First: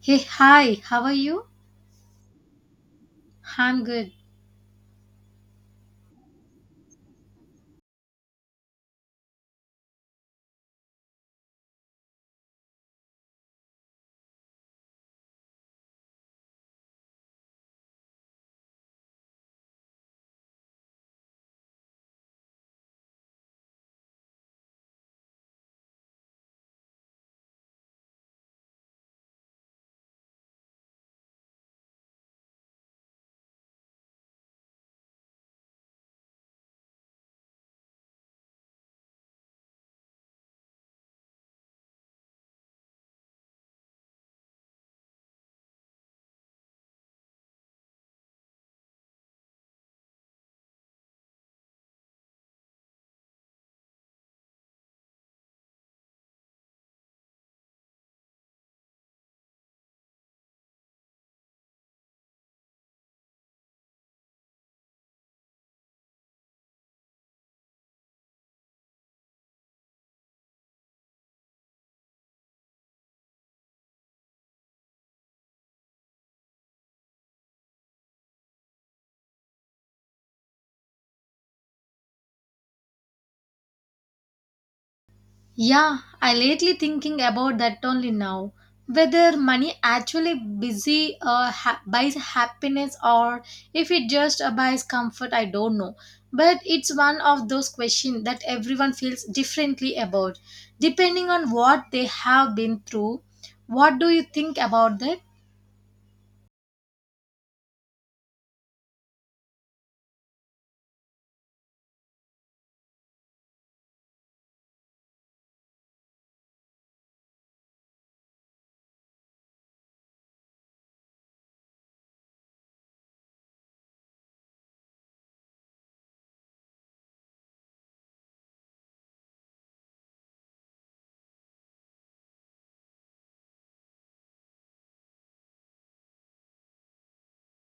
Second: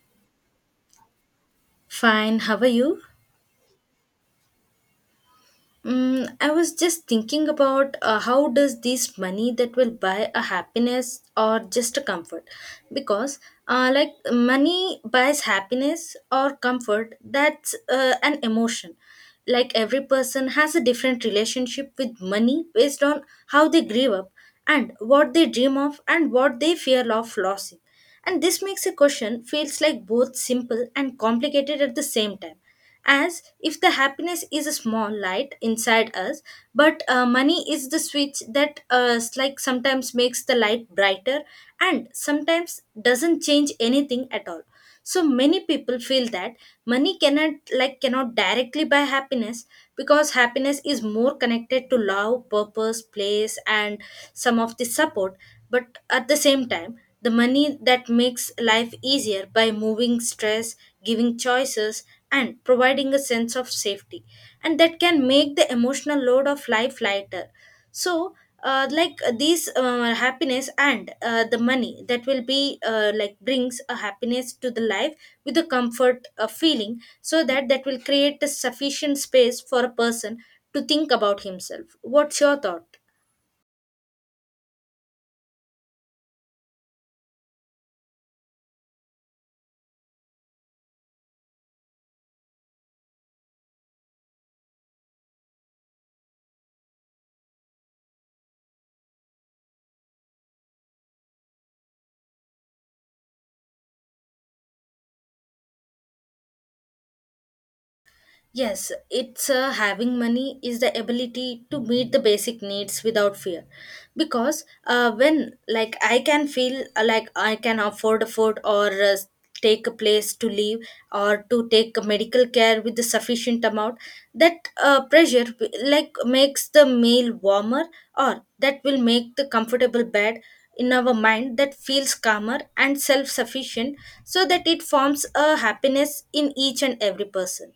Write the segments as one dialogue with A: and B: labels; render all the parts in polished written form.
A: Hey, hi, how are you?
B: Fine, how are you?
A: I'm good.
B: I was just thinking about how does this money that will buy a happiness or just a comfort? Because like money buys happiness or comfort, that's an emotion. Like every person has a different relationship with money based on how they grew up and what they dream of and what they fear of losing. And this makes a question feels like both simple and complicated at the same time, as if the happiness is a small light inside us, but money is the switch that like sometimes makes the light brighter and sometimes doesn't change anything at all. So many people feel that money cannot, like cannot directly buy happiness, because happiness is more connected to love, purpose, place, and some of the support. But at the same time, the money that makes life easier by moving stress, giving choices, and providing a sense of safety, and that can make the emotional load of life lighter. So like these happiness and the money that will be like brings a happiness to the life with a comfort feeling, so that will create a sufficient space for a person to think about himself. What's your thought?
A: Yeah, I lately thinking about that only now. Whether money actually busy buys happiness or if it just buys comfort, I don't know. But it's one of those questions that everyone feels differently about, depending on what they have been through. What do you think about that?
B: Yes, it's having money is the ability to meet the basic needs without fear. Because when like I can feel like I can afford food or take a place to live, or to take a medical care with the sufficient amount, that pressure like makes the meal warmer, or that will make the comfortable bed in our mind that feels calmer and self-sufficient, so that it forms a happiness in each and every person.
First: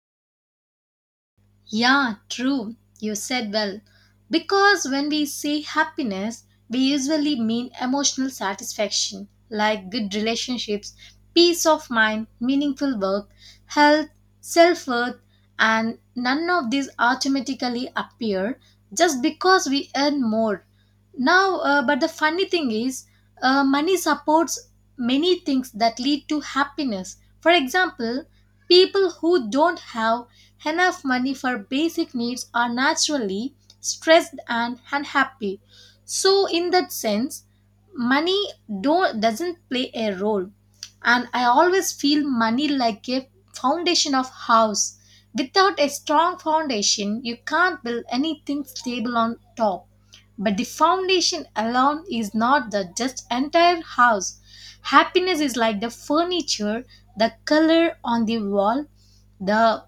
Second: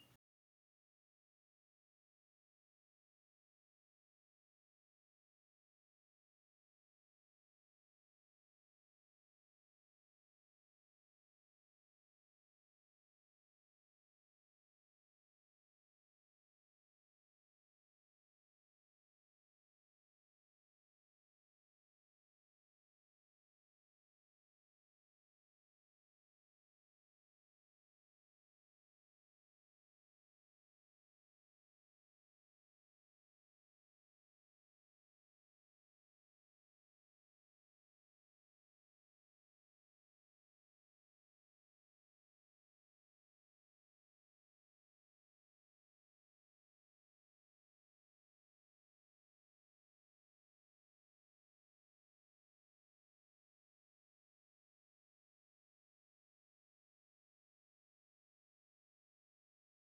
A: Yeah, true. You said well. Because when we say happiness, we usually mean emotional satisfaction, like good relationships, peace of mind, meaningful work, health, self worth, and none of these automatically appear just because we earn more. Now, but the funny thing is, money supports many things that lead to happiness. For example, people who don't have enough money for basic needs are naturally stressed and unhappy, so in that sense money don't doesn't play a role. And I always feel money like a foundation of house. Without a strong foundation you can't build anything stable on top, but the foundation alone is not the just entire house. Happiness is like the furniture, the color on the wall, the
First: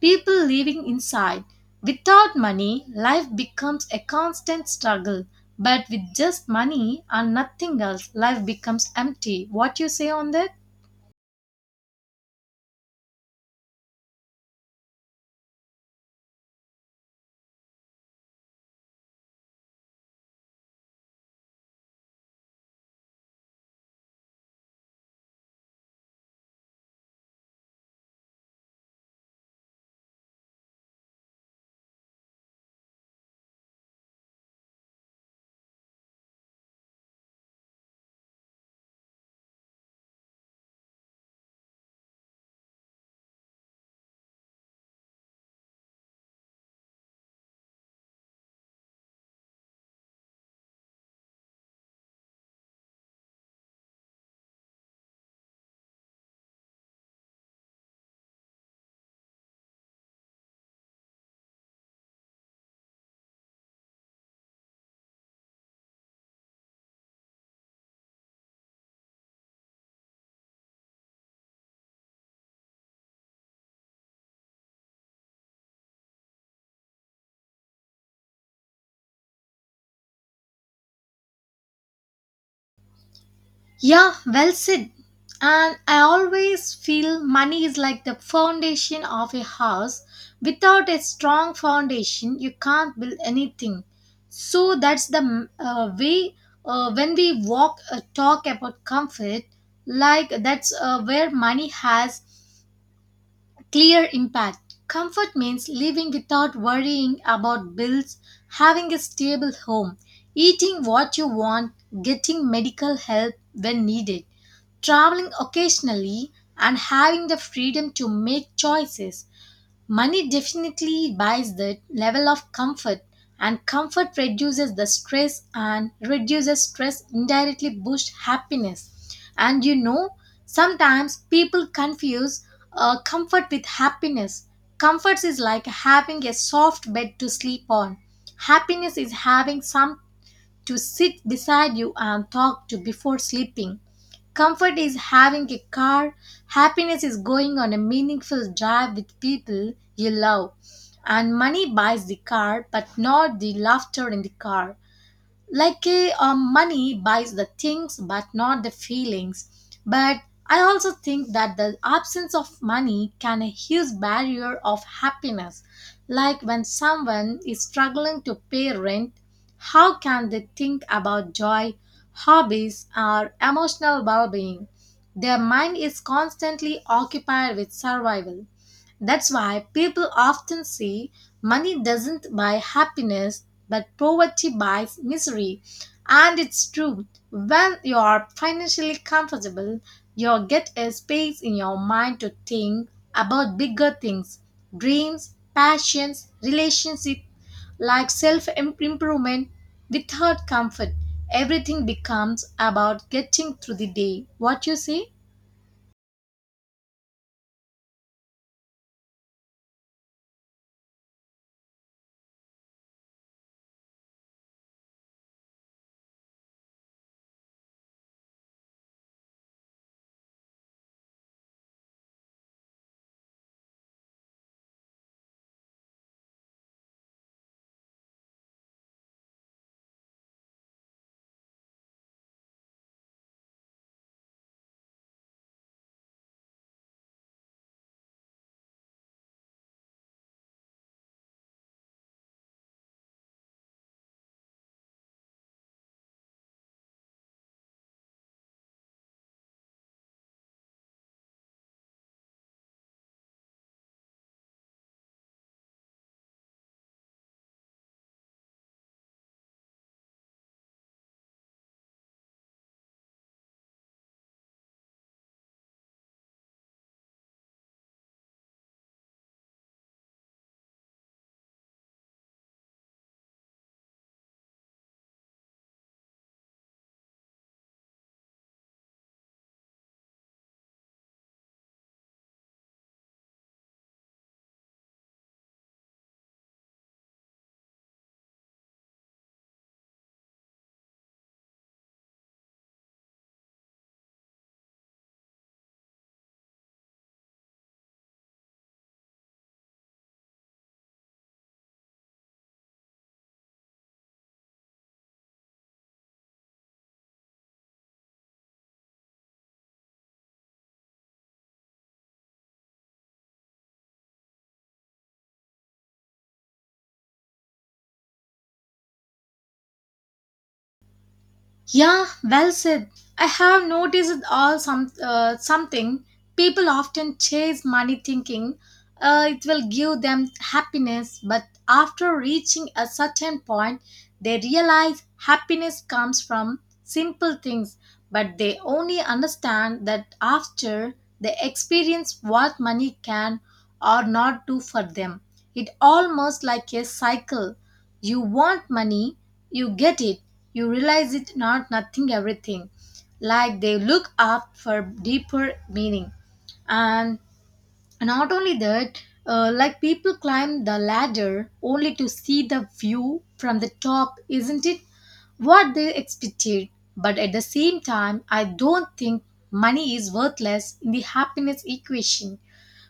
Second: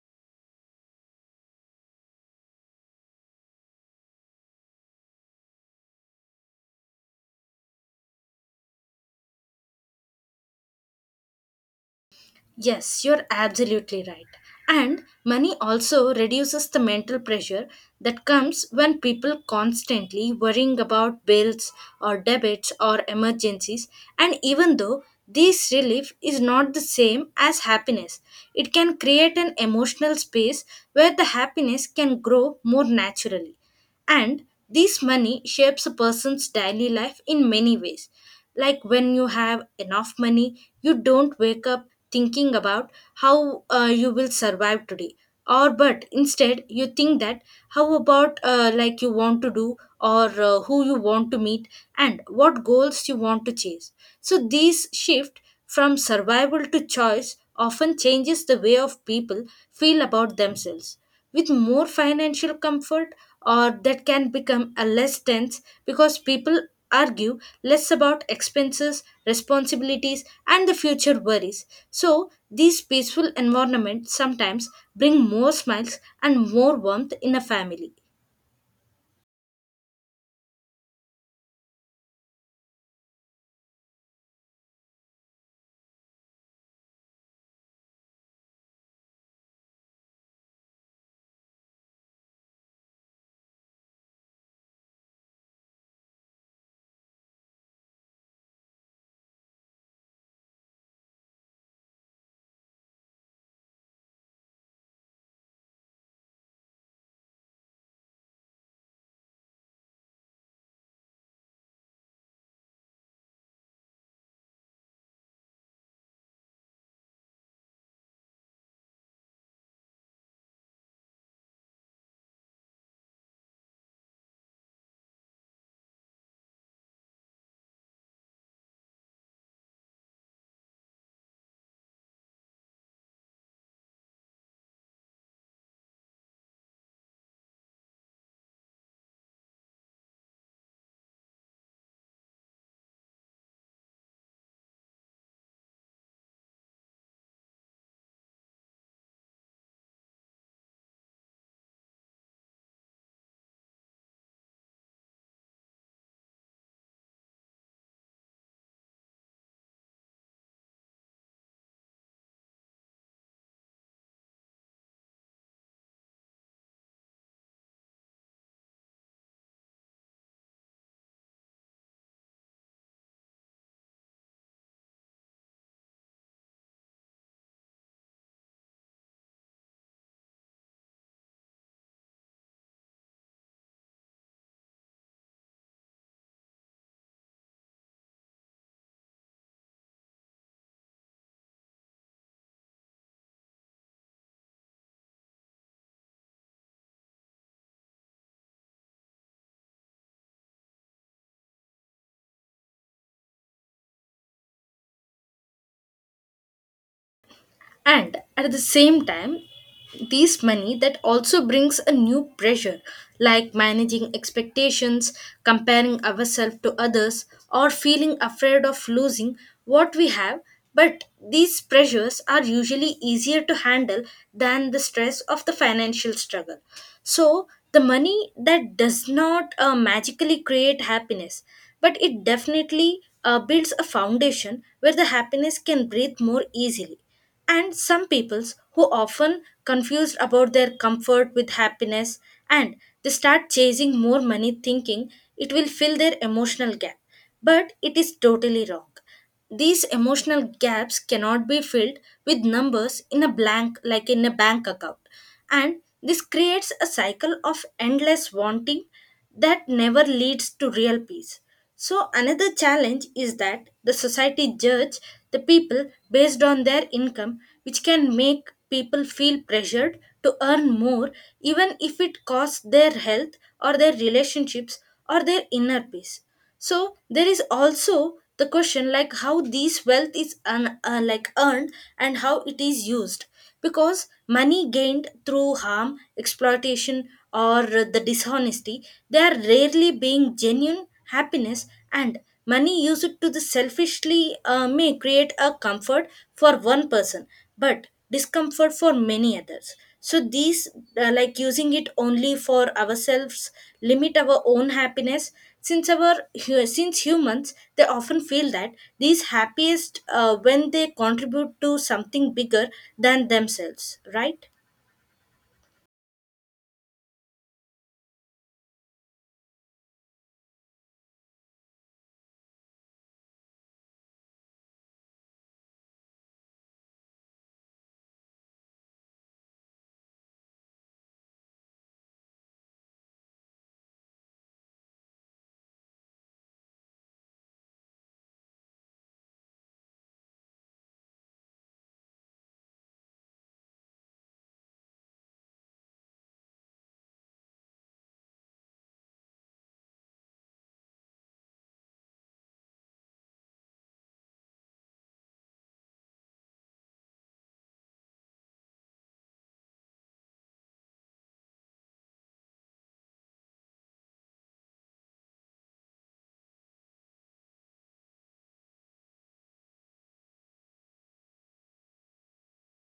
A: people living inside. Without money, life becomes a constant struggle. But with just money and nothing else, life becomes empty. What you say on that?
B: Yes, you're absolutely right. And money also reduces the mental pressure that comes when people constantly worrying about bills or debits or emergencies. And even though this relief is not the same as happiness, it can create an emotional space where the happiness can grow more naturally. And this money shapes a person's daily life in many ways. Like when you have enough money, you don't wake up thinking about how you will survive today, or but instead you think that how about like you want to do, or who you want to meet, and what goals you want to chase. So this shift from survival to choice often changes the way of people feel about themselves. With more financial comfort, or that can become a less tense because people argue less about expenses, responsibilities, and the future worries. So these peaceful environments sometimes bring more smiles and more warmth in a family.
A: Yeah, well said. And I always feel money is like the foundation of a house. Without a strong foundation, you can't build anything. So that's the way when we walk talk about comfort, like that's where money has clear impact. Comfort means living without worrying about bills, having a stable home, eating what you want, getting medical help when needed, traveling occasionally, and having the freedom to make choices. Money definitely buys the level of comfort, and comfort reduces the stress, and reduces stress indirectly boosts happiness. And you know, sometimes people confuse comfort with happiness. Comfort is like having a soft bed to sleep on. Happiness is having some to sit beside you and talk to before sleeping. Comfort is having a car, happiness is going on a meaningful drive with people you love. And money buys the car, but not the laughter in the car, like money buys the things but not the feelings. But I also think that the absence of money can a huge barrier of happiness, like when someone is struggling to pay rent, how can they think about joy, hobbies or emotional well-being? Their mind is constantly occupied with survival. That's why people often say money doesn't buy happiness, but poverty buys misery. And it's true, when you are financially comfortable, you get a space in your mind to think about bigger things, dreams, passions, relationships, like self improvement. Without comfort, everything becomes about getting through the day. What you say?
B: And at the same time, these money that also brings a new pressure, like managing expectations, comparing ourselves to others, or feeling afraid of losing what we have. But these pressures are usually easier to handle than the stress of the financial struggle. So the money that does not magically create happiness, but it definitely builds a foundation where the happiness can breathe more easily. And some peoples who often confused about their comfort with happiness, and they start chasing more money thinking it will fill their emotional gap, but it is totally wrong. These emotional gaps cannot be filled with numbers in a blank, like in a bank account, and this creates a cycle of endless wanting that never leads to real peace. So another challenge is that the society judge the people based on their income, which can make people feel pressured to earn more, even if it costs their health or their relationships or their inner peace. So there is also the question like how these wealth is like earned and how it is used, because money gained through harm, exploitation, or the dishonesty, they are rarely being genuine happiness. And money used to the selfishly may create a comfort for one person but discomfort for many others. So these like using it only for ourselves limit our own happiness, since since humans they often feel that these happiest when they contribute to something bigger than themselves, right?
A: Yeah, well said. I have noticed all something. People often chase money thinking it will give them happiness, but after reaching a certain point, they realize happiness comes from simple things, but they only understand that after they experience what money can or not do for them. It almost like a cycle. You want money, you get it, you realize it not nothing everything. Like they look up for deeper meaning. And not only that, like people climb the ladder only to see the view from the top, isn't it? What they expected. But at the same time, I don't think money is worthless in the happiness equation.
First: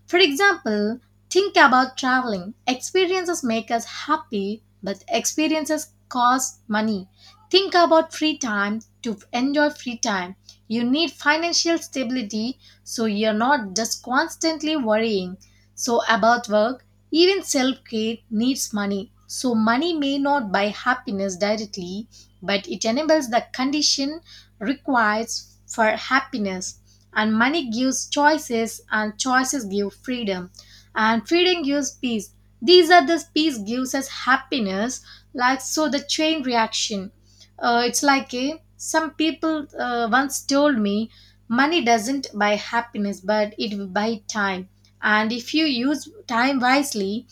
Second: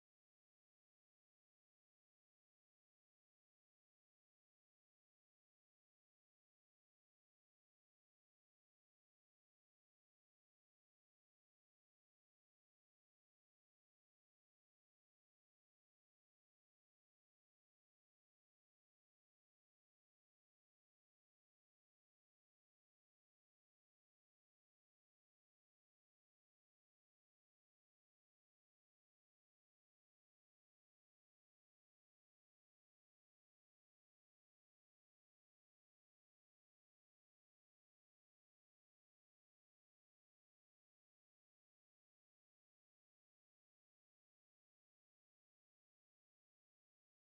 A: For example, think about traveling. Experiences make us happy, but experiences cost money. Think about free time. To enjoy free time, you need financial stability so you're not just constantly worrying. So, about work, even self care needs money. So, money may not buy happiness directly, but it enables the condition requires for happiness. And money gives choices, and choices give freedom, and freedom gives peace. These are the peace gives us happiness, like so the chain reaction. It's like a some people once told me money doesn't buy happiness but it will buy time, and if you use time wisely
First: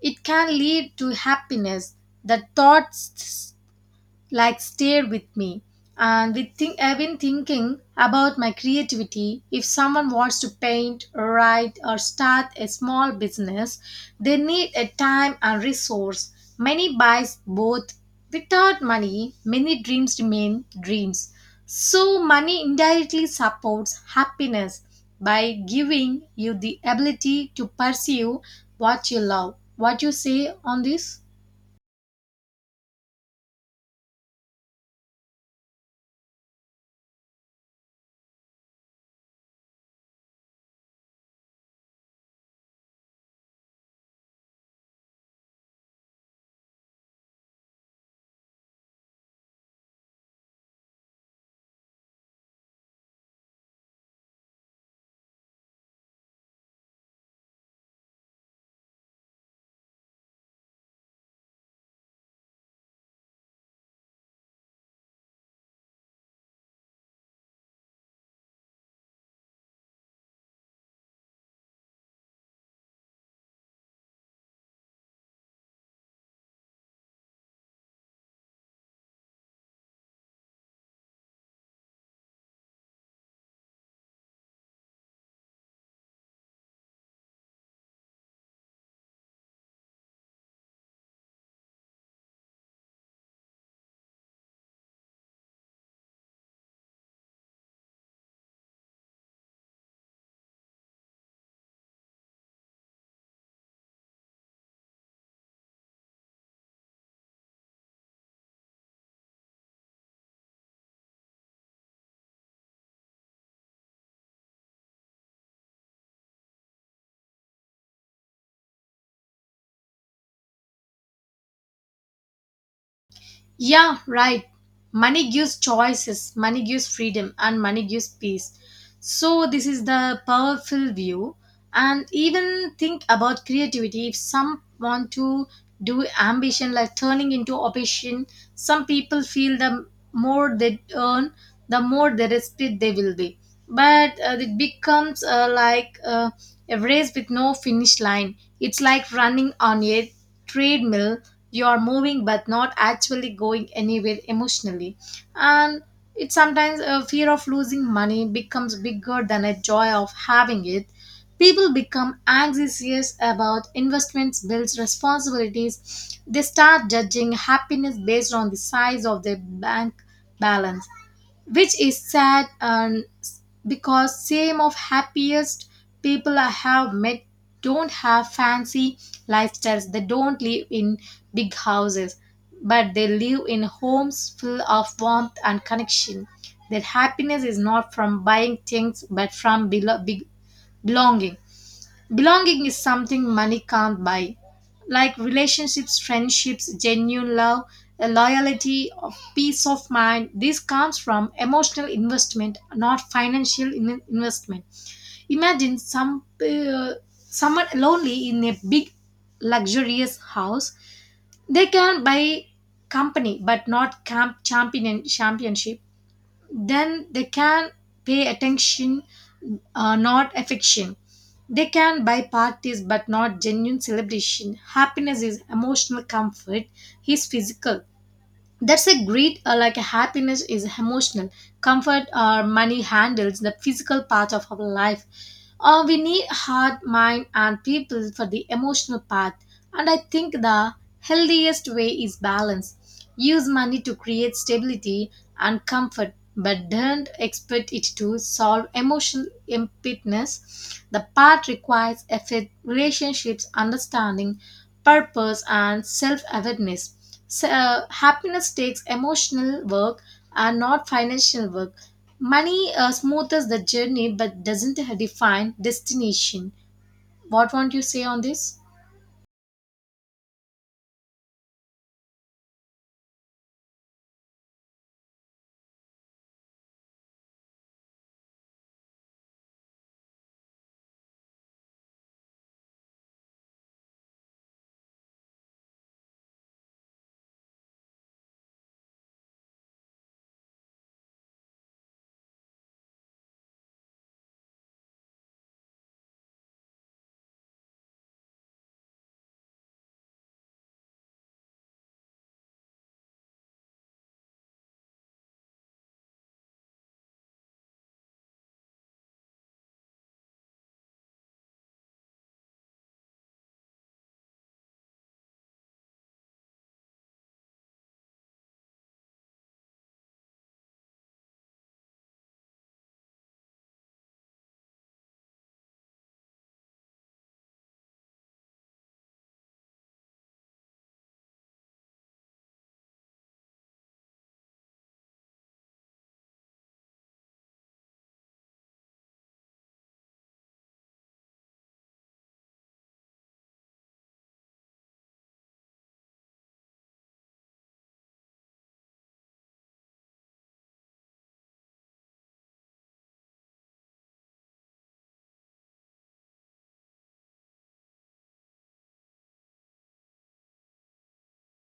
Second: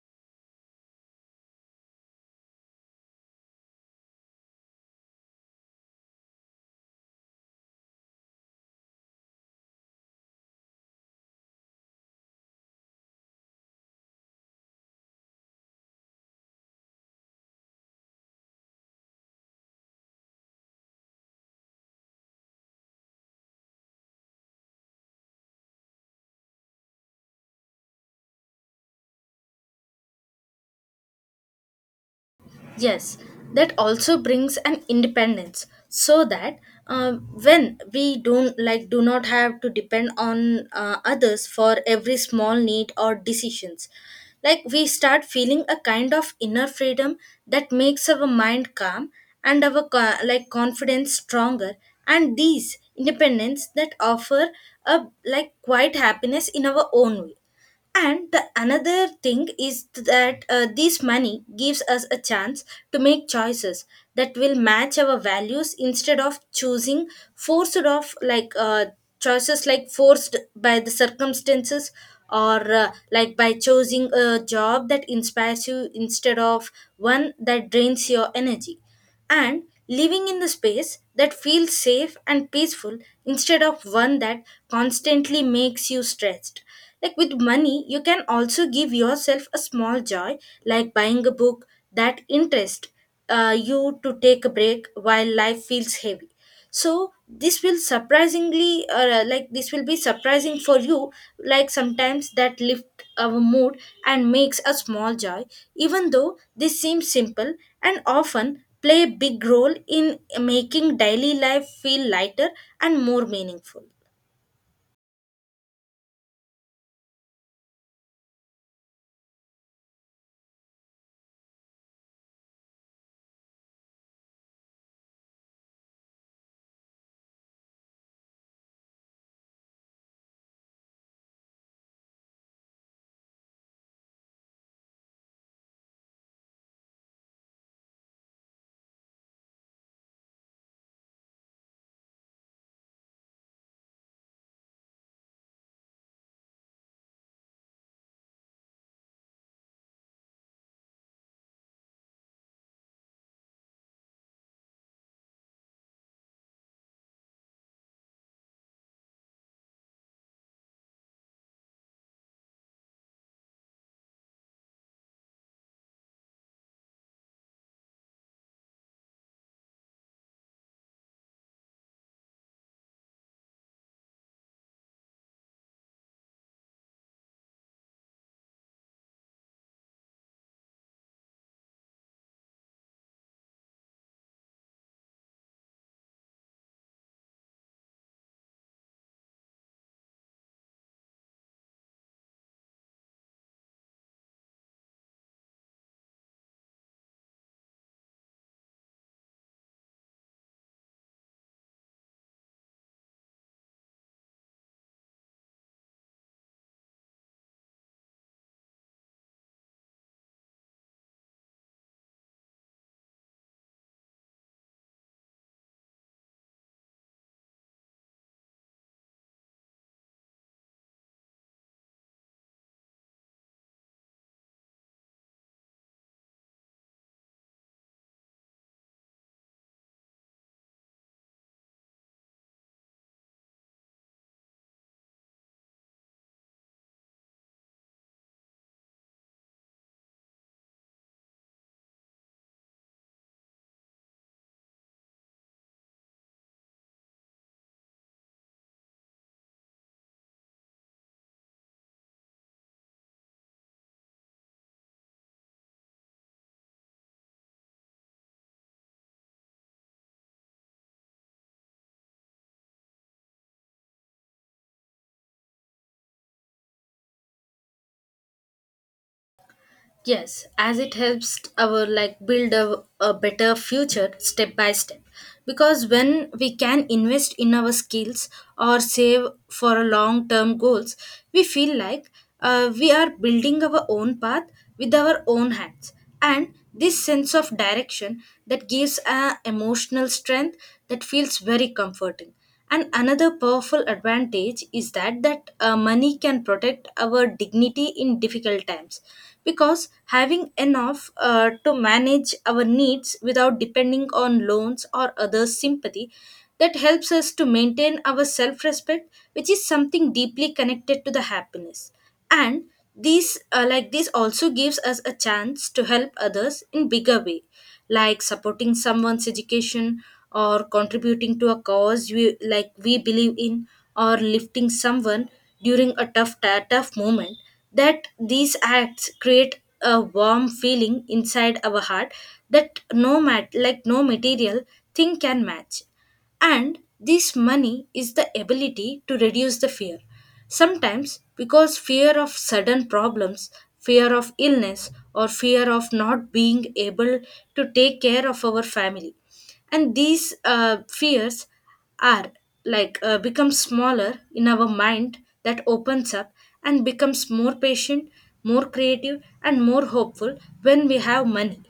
A: it can lead to happiness. The thoughts like stayed with me. And I've been thinking about my creativity. If someone wants to paint, write or start a small business, they need a time and resource. Many buys both. Without money many dreams remain dreams. So money indirectly supports happiness by giving you the ability to pursue what you love. What you say on this?
B: Yes, that also brings an independence, so that when we don't like do not have to depend on others for every small need or decisions, like we start feeling a kind of inner freedom that makes our mind calm and like confidence stronger. And these independence that offer a like quiet happiness in our own way. And the another thing is that this money gives us a chance to make choices that will match our values instead of choosing forced of like choices like forced by the circumstances, or like by choosing a job that inspires you instead of one that drains your energy, and living in the space that feels safe and peaceful instead of one that constantly makes you stressed. Like with money, you can also give yourself a small joy, like buying a book that interest you, to take a break while life feels heavy. So this will surprisingly, like this will be surprising for you. Like sometimes that lift our mood and makes a small joy, even though this seems simple and often play a big role in making daily life feel lighter and more meaningful.
A: Yeah, right. Money gives choices, money gives freedom, and money gives peace. So, this is the powerful view. And even think about creativity. If some want to do ambition, like turning into ambition, some people feel the more they earn, the more the respect they will be. But it becomes a race with no finish line. It's like running on a treadmill. You are moving but not actually going anywhere emotionally. And it sometimes a fear of losing money becomes bigger than a joy of having it. People become anxious about investments, bills, responsibilities. They start judging happiness based on the size of their bank balance, which is sad and because same of happiest people I have met don't have fancy lifestyles. They don't live in big houses, but they live in homes full of warmth and connection. Their happiness is not from buying things but from belonging. Belonging is something money can't buy, like relationships, friendships, genuine love, a loyalty, of peace of mind. This comes from emotional investment, not financial investment. Imagine uh, someone lonely in a big, luxurious house. They can buy company, but not camp champion championship. Then they can pay attention, not affection. They can buy parties but not genuine celebration. Happiness is emotional comfort, is physical. That's a great, like happiness is emotional. Comfort or money handles the physical part of our life. We need heart, mind, and people for the emotional part. And I think the healthiest way is balance. Use money to create stability and comfort, but don't expect it to solve emotional emptiness. The path requires effort, relationships, understanding, purpose, and self awareness. So, happiness takes emotional work and not financial work. Money smooths the journey but doesn't define destination. What won't you say on this?
B: Yes, as it helps our like build a better future step by step. Because when we can invest in our skills or save for a long term goals, we feel like we are building our own path with our own hands, and this sense of direction that gives a emotional strength that feels very comforting. And another powerful advantage is that money can protect our dignity in difficult times, because having enough to manage our needs without depending on loans or others sympathy, that helps us to maintain our self respect, which is something deeply connected to the happiness. And these like this also gives us a chance to help others in bigger way, like supporting someone's education, or contributing to a cause we like we believe in, or lifting someone during a tough moment, that these acts create a warm feeling inside our heart that no mat like no material thing can match. And this money is the ability to reduce the fear. Sometimes, because fear of sudden problems, fear of illness, or fear of not being able to take care of our family. And these fears are like become smaller in our mind that opens up and becomes more patient, more creative, and more hopeful when we have money.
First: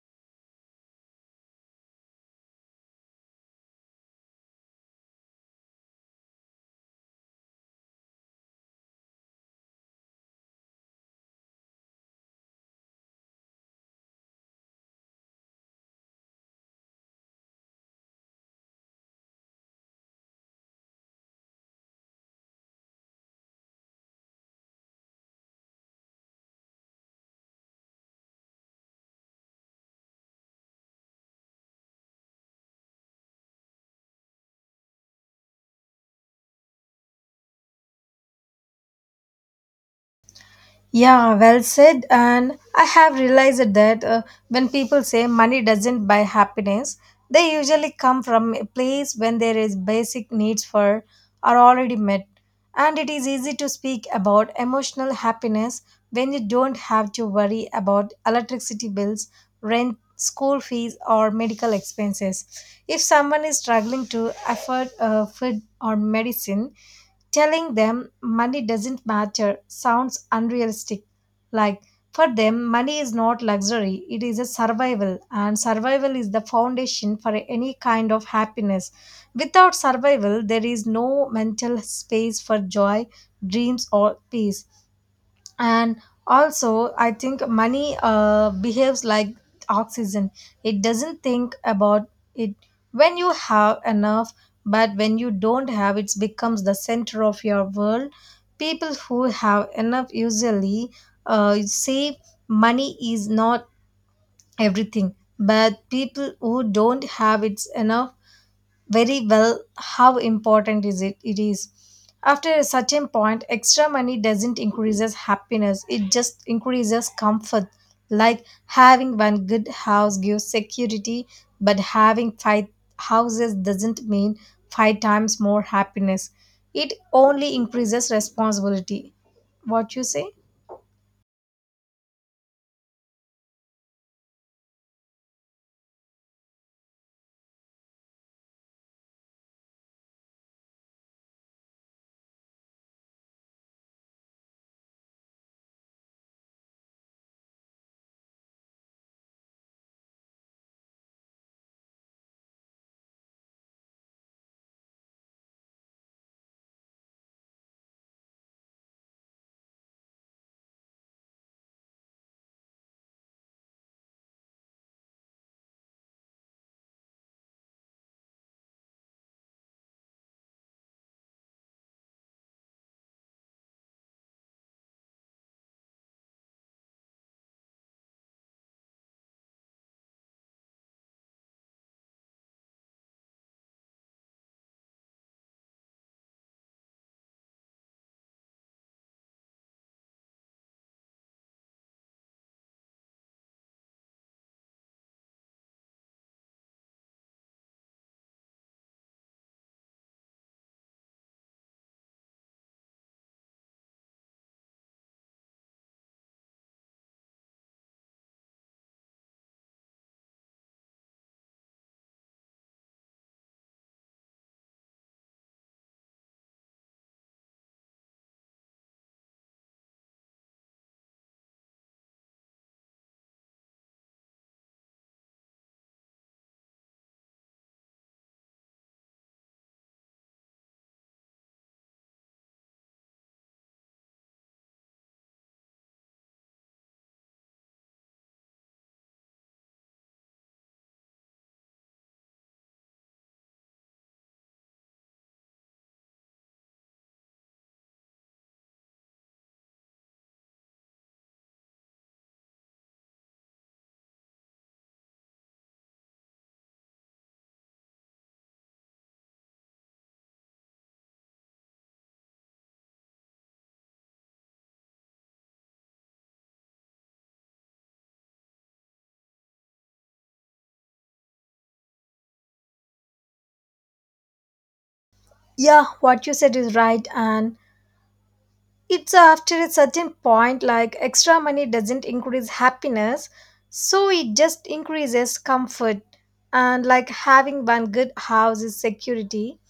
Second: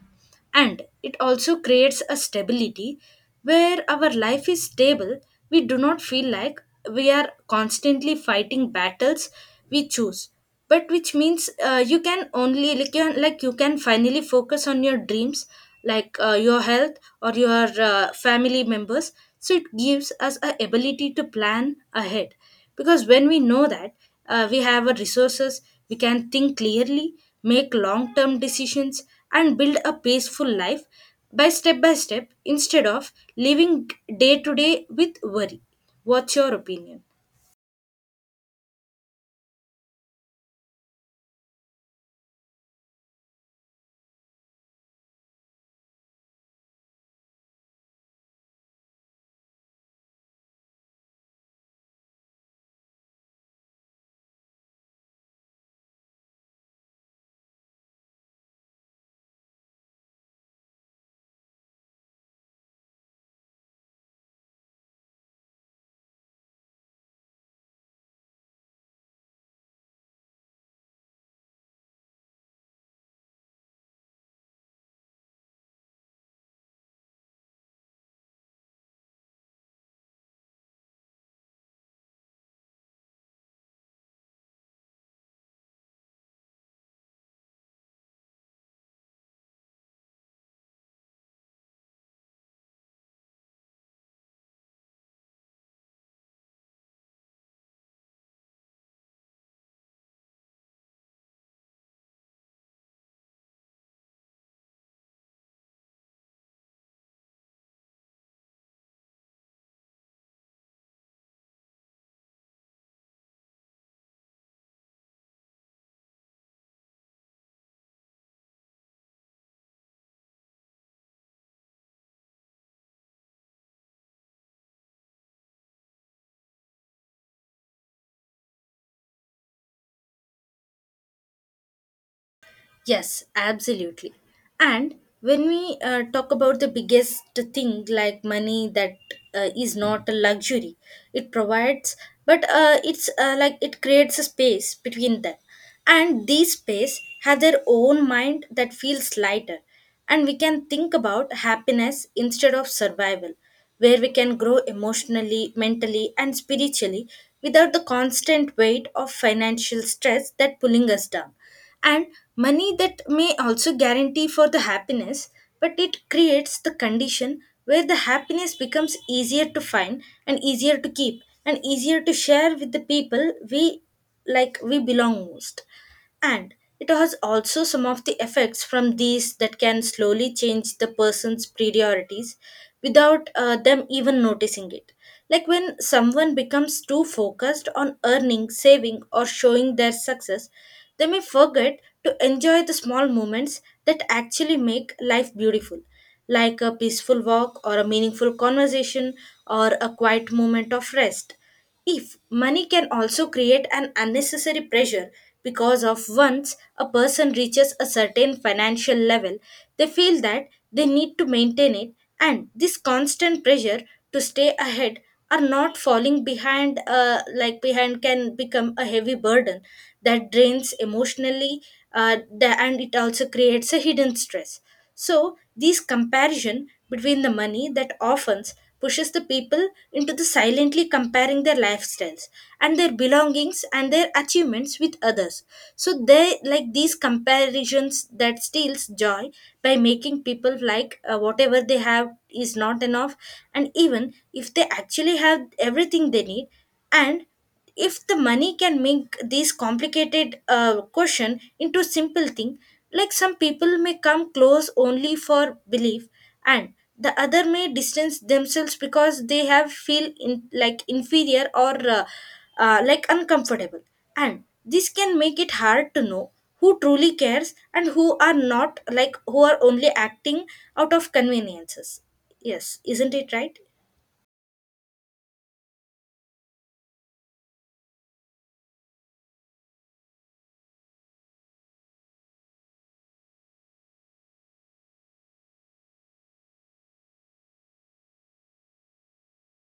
B: And it also creates a stability where our life is stable, we do not feel like we are constantly fighting battles we choose, but which means you can only like you can finally focus on your dreams, like your health, or your family members. So it gives us a ability to plan ahead, because when we know that we have a resources, we can think clearly, make long term decisions, and build a peaceful life by step instead of living day to day with worry. What's your opinion?
A: Yeah, well said. And I have realized that when people say money doesn't buy happiness, they usually come from a place when there is basic needs for are already met. And it is easy to speak about emotional happiness when you don't have to worry about electricity bills, rent, school fees, or medical expenses. If someone is struggling to afford food or medicine, telling them money doesn't matter sounds unrealistic. Like, for them, money is not luxury, it is a survival, and survival is the foundation for any kind of happiness. Without survival, there is no mental space for joy, dreams, or peace. And also I think money behaves like oxygen. It doesn't think about it when you have enough, but when you don't have, it becomes the center of your world. People who have enough usually say money is not everything, but people who don't have it's enough very well how important is it it is. After a certain point extra money doesn't increases happiness, it just increases comfort, like having one good house gives security, but having five houses doesn't mean five times more happiness, it only increases responsibility. What you say?
B: Yes, absolutely. And when we talk about the biggest thing like money, that is not a luxury, it provides, but it's like it creates a space between them. And these space have their own mind that feels lighter. And we can think about happiness instead of survival, where we can grow emotionally, mentally, and spiritually without the constant weight of financial stress that pulling us down. And money that may also guarantee for the happiness, but it creates the condition where the happiness becomes easier to find and easier to keep and easier to share with the people we like we belong most. And it has also some of the effects from these that can slowly change the person's priorities without them even noticing it. Like when someone becomes too focused on earning, saving, or showing their success, they may forget to enjoy the small moments that actually make life beautiful, like a peaceful walk, or a meaningful conversation, or a quiet moment of rest. If money can also create an unnecessary pressure, because of once a person reaches a certain financial level, they feel that they need to maintain it, and this constant pressure to stay ahead or not falling behind behind can become a heavy burden that drains emotionally. And it also creates a hidden stress. So this comparison between the money that often pushes the people into the silently comparing their lifestyles and their belongings and their achievements with others, so they like these comparisons that steals joy by making people like whatever they have is not enough, and even if they actually have everything they need. And if the money can make this complicated question into simple thing, like some people may come close only for belief, and the other may distance themselves because they have feel in, like inferior or like uncomfortable, and this can make it hard to know who truly cares and who are not, like who are only acting out of conveniences. Yes, isn't it right?
A: Yeah, what you said is right. And it's after a certain point, like extra money doesn't increase happiness, so it just increases comfort. And like having one good house is security.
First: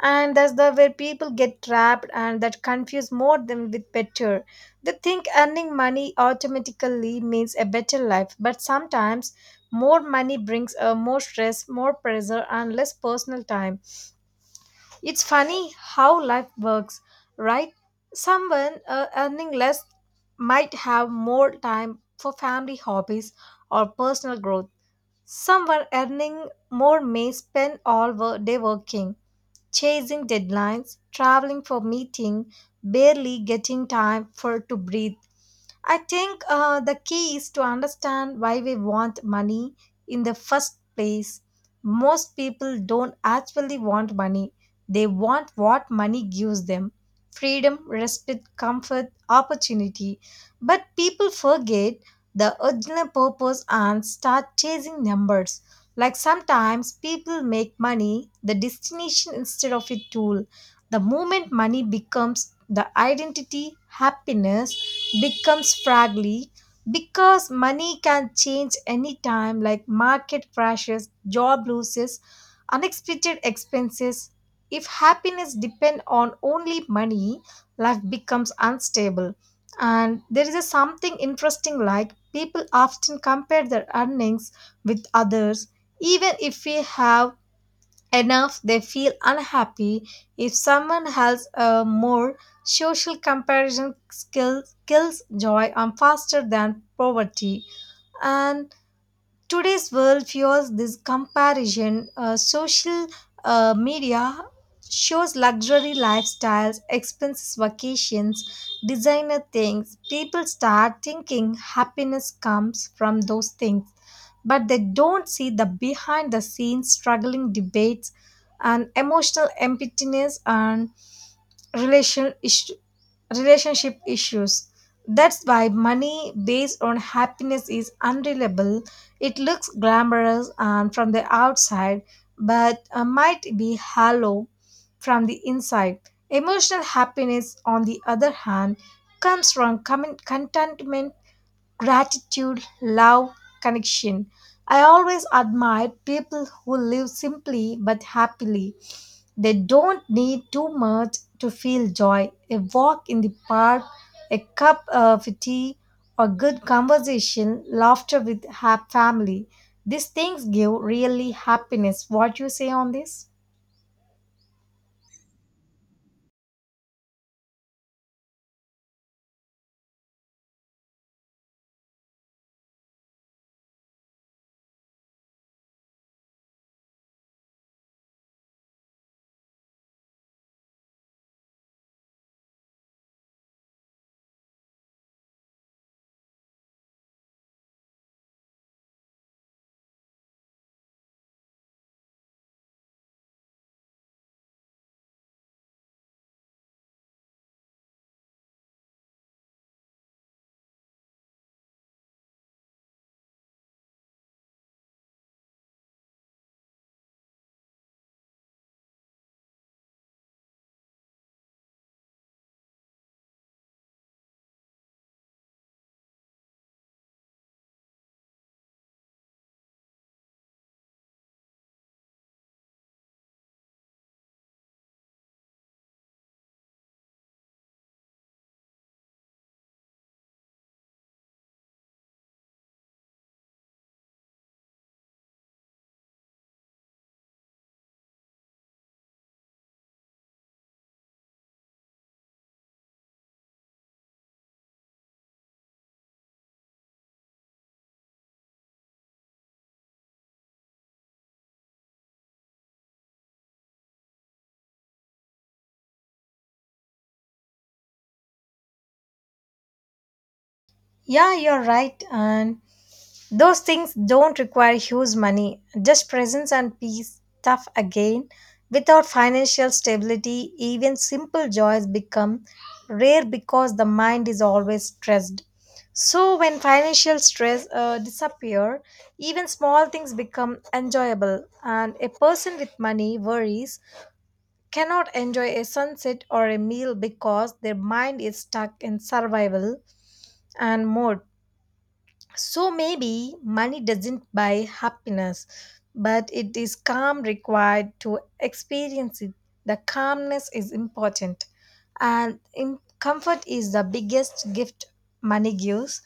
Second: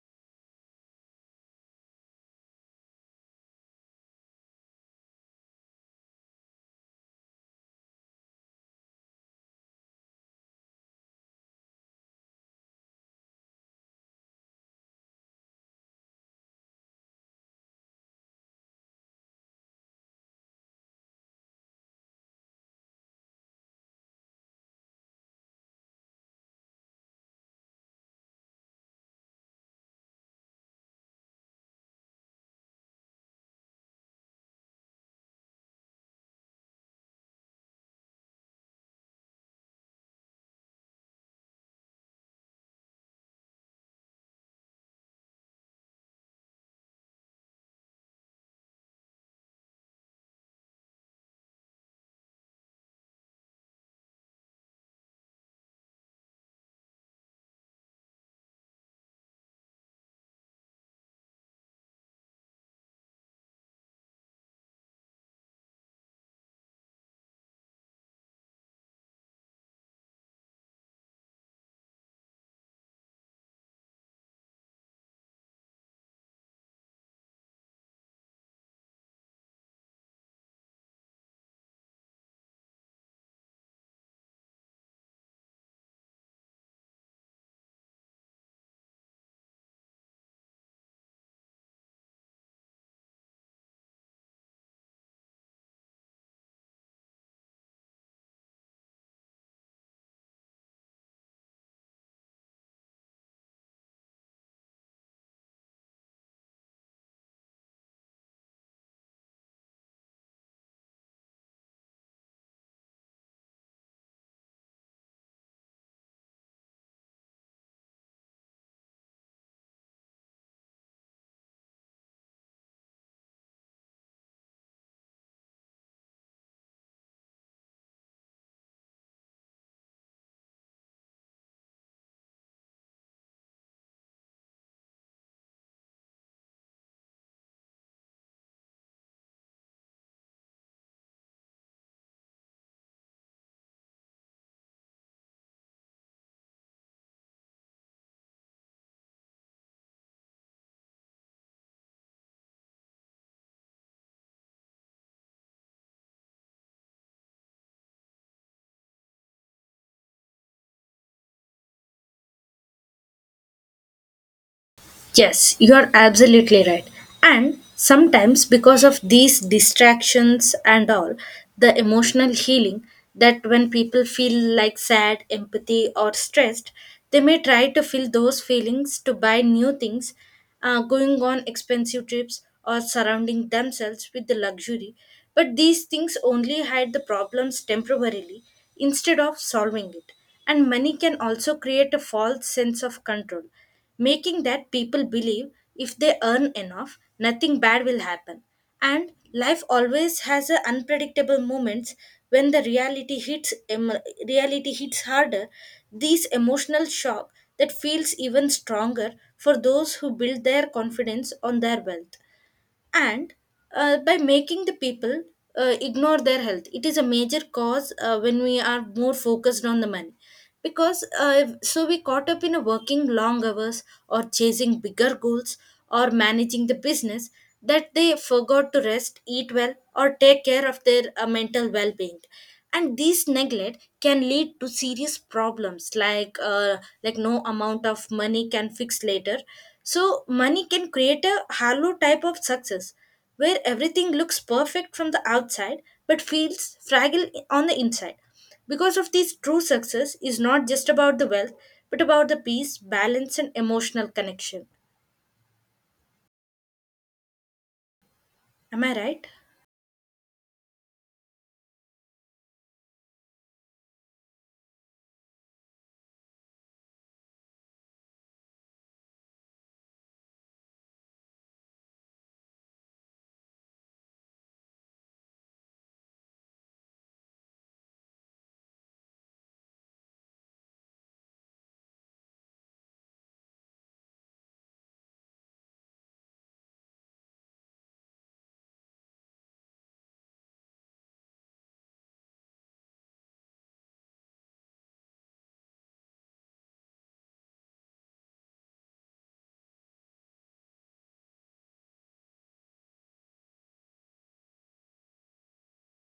A: And that's the where people get trapped and that confuse more than with better. They think earning money automatically means a better life, but sometimes more money brings a more stress, more pressure, and less personal time. It's funny how life works, right? Someone earning less might have more time for family hobbies or personal growth. Someone earning more may spend all day working, chasing deadlines, traveling for meeting, barely getting time for to breathe. I think the key is to understand why we want money in the first place. Most people don't actually want money, they want what money gives them, freedom, respect, comfort, opportunity. But people forget the original purpose and start chasing numbers. Like sometimes people make money the destination instead of a tool. The moment money becomes the identity, happiness becomes fragile, because money can change anytime like market crashes, job losses, unexpected expenses. If happiness depends on only money, life becomes unstable. And there is a something interesting, like people often compare their earnings with others. Even if we have enough they feel unhappy if someone has a more. Social comparison skills kills joy and faster than poverty. And today's world fuels this comparison. Social media shows luxury lifestyles, expensive vacations, designer things. People start thinking happiness comes from those things, but they don't see the behind the scenes struggling debates and emotional emptiness and relational ish- relationship issues. That's why money based on happiness is unreliable. It looks glamorous and from the outside, but might be hollow from the inside. Emotional happiness, on the other hand, comes from contentment, gratitude, love, connection. I always admire people who live simply but happily. They don't need too much to feel joy. A walk in the park, a cup of tea, or good conversation, laughter with family. These things give really happiness. What you say on this?
B: Yes, you are absolutely right. And sometimes, because of these distractions and all, the emotional healing that when people feel like sad, empathy, or stressed, they may try to fill those feelings to buy new things, going on expensive trips, or surrounding themselves with the luxury. But these things only hide the problems temporarily instead of solving it. And money can also create a false sense of control, making that people believe if they earn enough, nothing bad will happen. And life always has a unpredictable moments when the reality hits harder. This emotional shock that feels even stronger for those who build their confidence on their wealth. And by making the people ignore their health, it is a major cause when we are more focused on the money, because so we caught up in a working long hours, or chasing bigger goals, or managing the business, that they forgot to rest, eat well, or take care of their mental well-being. And this neglect can lead to serious problems like no amount of money can fix later. So money can create a hollow type of success where everything looks perfect from the outside but feels fragile on the inside. Because of this, true success is not just about the wealth, but about the peace, balance, and emotional connection. Am I right?
A: Yeah, you're right. And those things don't require huge money, just presence and peace. Tough again. Without financial stability, even simple joys become rare because the mind is always stressed. So when financial stress disappear, even small things become enjoyable, and a person with money worries cannot enjoy a sunset or a meal because their mind is stuck in survival and mode. So maybe money doesn't buy happiness, but it is calm required to experience it. The calmness is important, and in comfort is the biggest gift money gives.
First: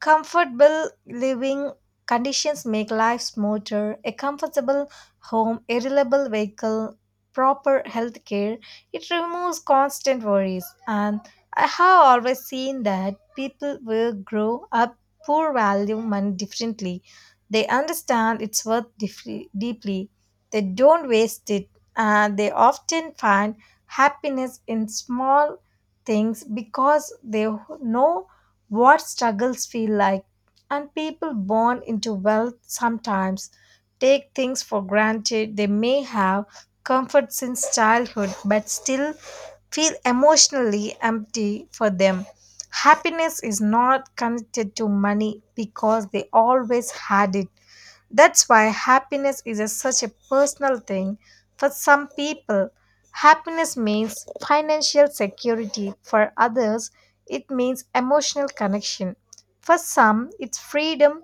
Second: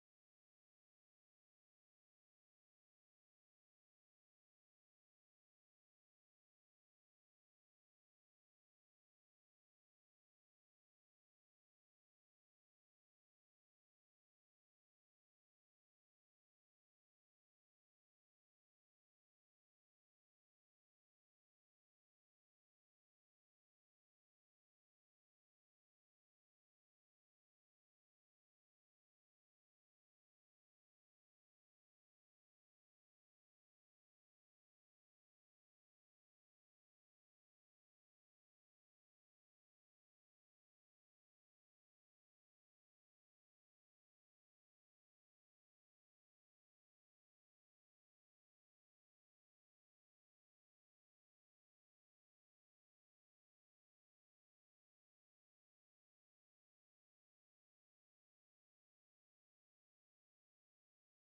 A: Comfortable living conditions make life smoother. A comfortable home, a reliable vehicle, proper health care, it removes constant worries. And I have always seen that people will grow up poor value money differently. They understand its worth deeply. They don't waste it, and they often find happiness in small things because they know what struggles feel like, and people born into wealth sometimes take things for granted. They may have comfort since childhood but still feel emotionally empty for them. Happiness is not connected to money because they always had it. That's why happiness is a, such a personal thing. For some people, happiness means financial security. For others, it means emotional connection. For some, it's freedom,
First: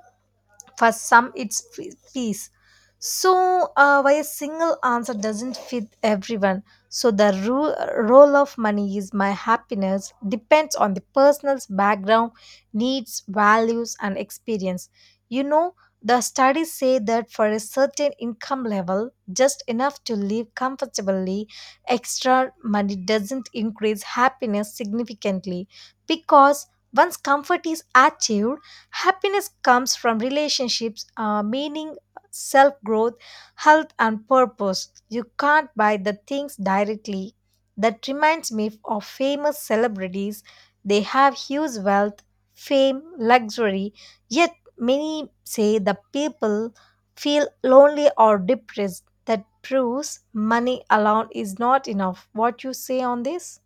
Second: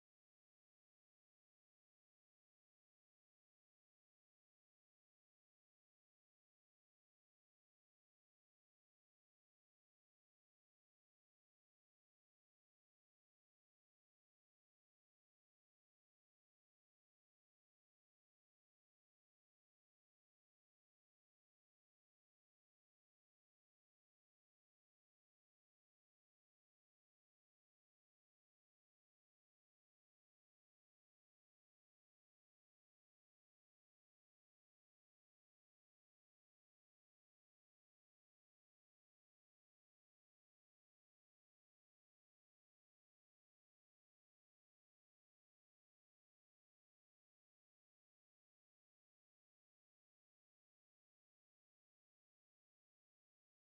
A: for some it's peace. So why a single answer doesn't fit everyone. So the role of money is my happiness depends on the person's background, needs, values and experience. You know, the studies say that for a certain income level just enough to live comfortably, extra money doesn't increase happiness significantly, because once comfort is achieved, happiness comes from relationships, meaning, self growth, health, and purpose. You can't buy the things directly. That reminds me of famous celebrities. They have huge wealth, fame, luxury, yet many say the people feel lonely or depressed. That proves money alone is not enough. What you say on this?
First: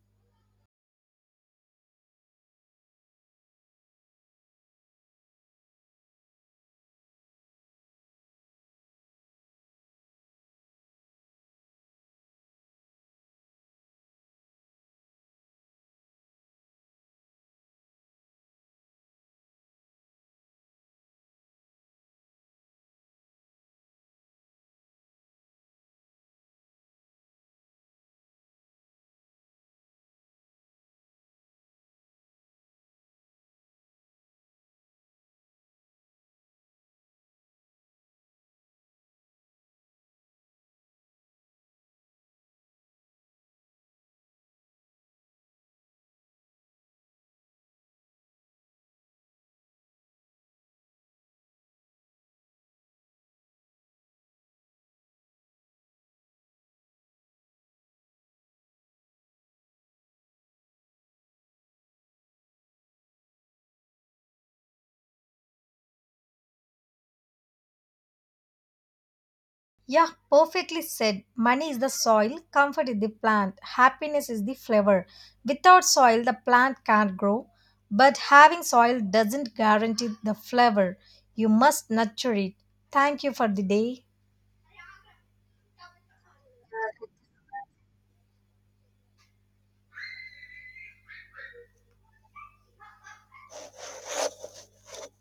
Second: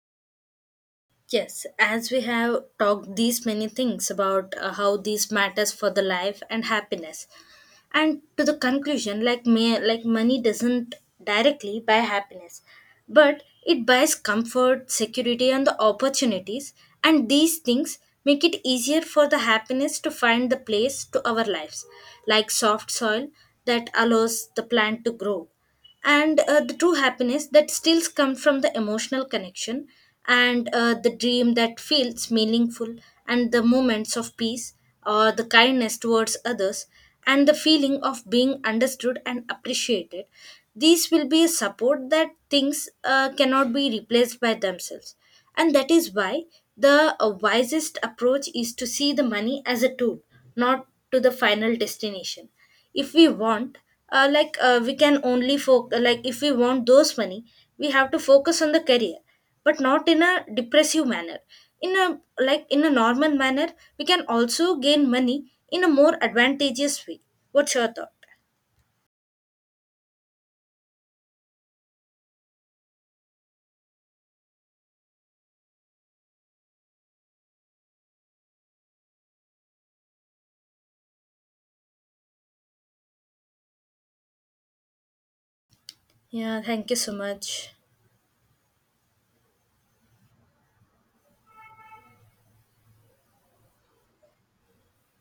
B: Yes, as we have talked these many things about how these matters for the life and happiness. And to the conclusion, like may, like money doesn't directly buy happiness, but it buys comfort, security, and the opportunities. And these things make it easier for the happiness to find the place to our lives, like soft soil that allows the plant to grow. And the true happiness that still comes from the emotional connection, and the dream that feels meaningful, and the moments of peace, or the kindness towards others, and the feeling of being understood and appreciated, these will be a support that things cannot be replaced by themselves. And that is why the wisest approach is to see the money as a tool, not to the final destination. If we want we can only focus like if we want those money, we have to focus on the career, but not in a depressive manner, in a like in a normal manner, we can also gain money in a more advantageous way. What's your thought?
A: Yeah, perfectly said. Money is the soil, comfort is the plant, happiness is the flower. Without soil, the plant can't grow, but having soil doesn't guarantee the flower. You must nurture it. Thank you for the day.
B: Yeah, thank you so much.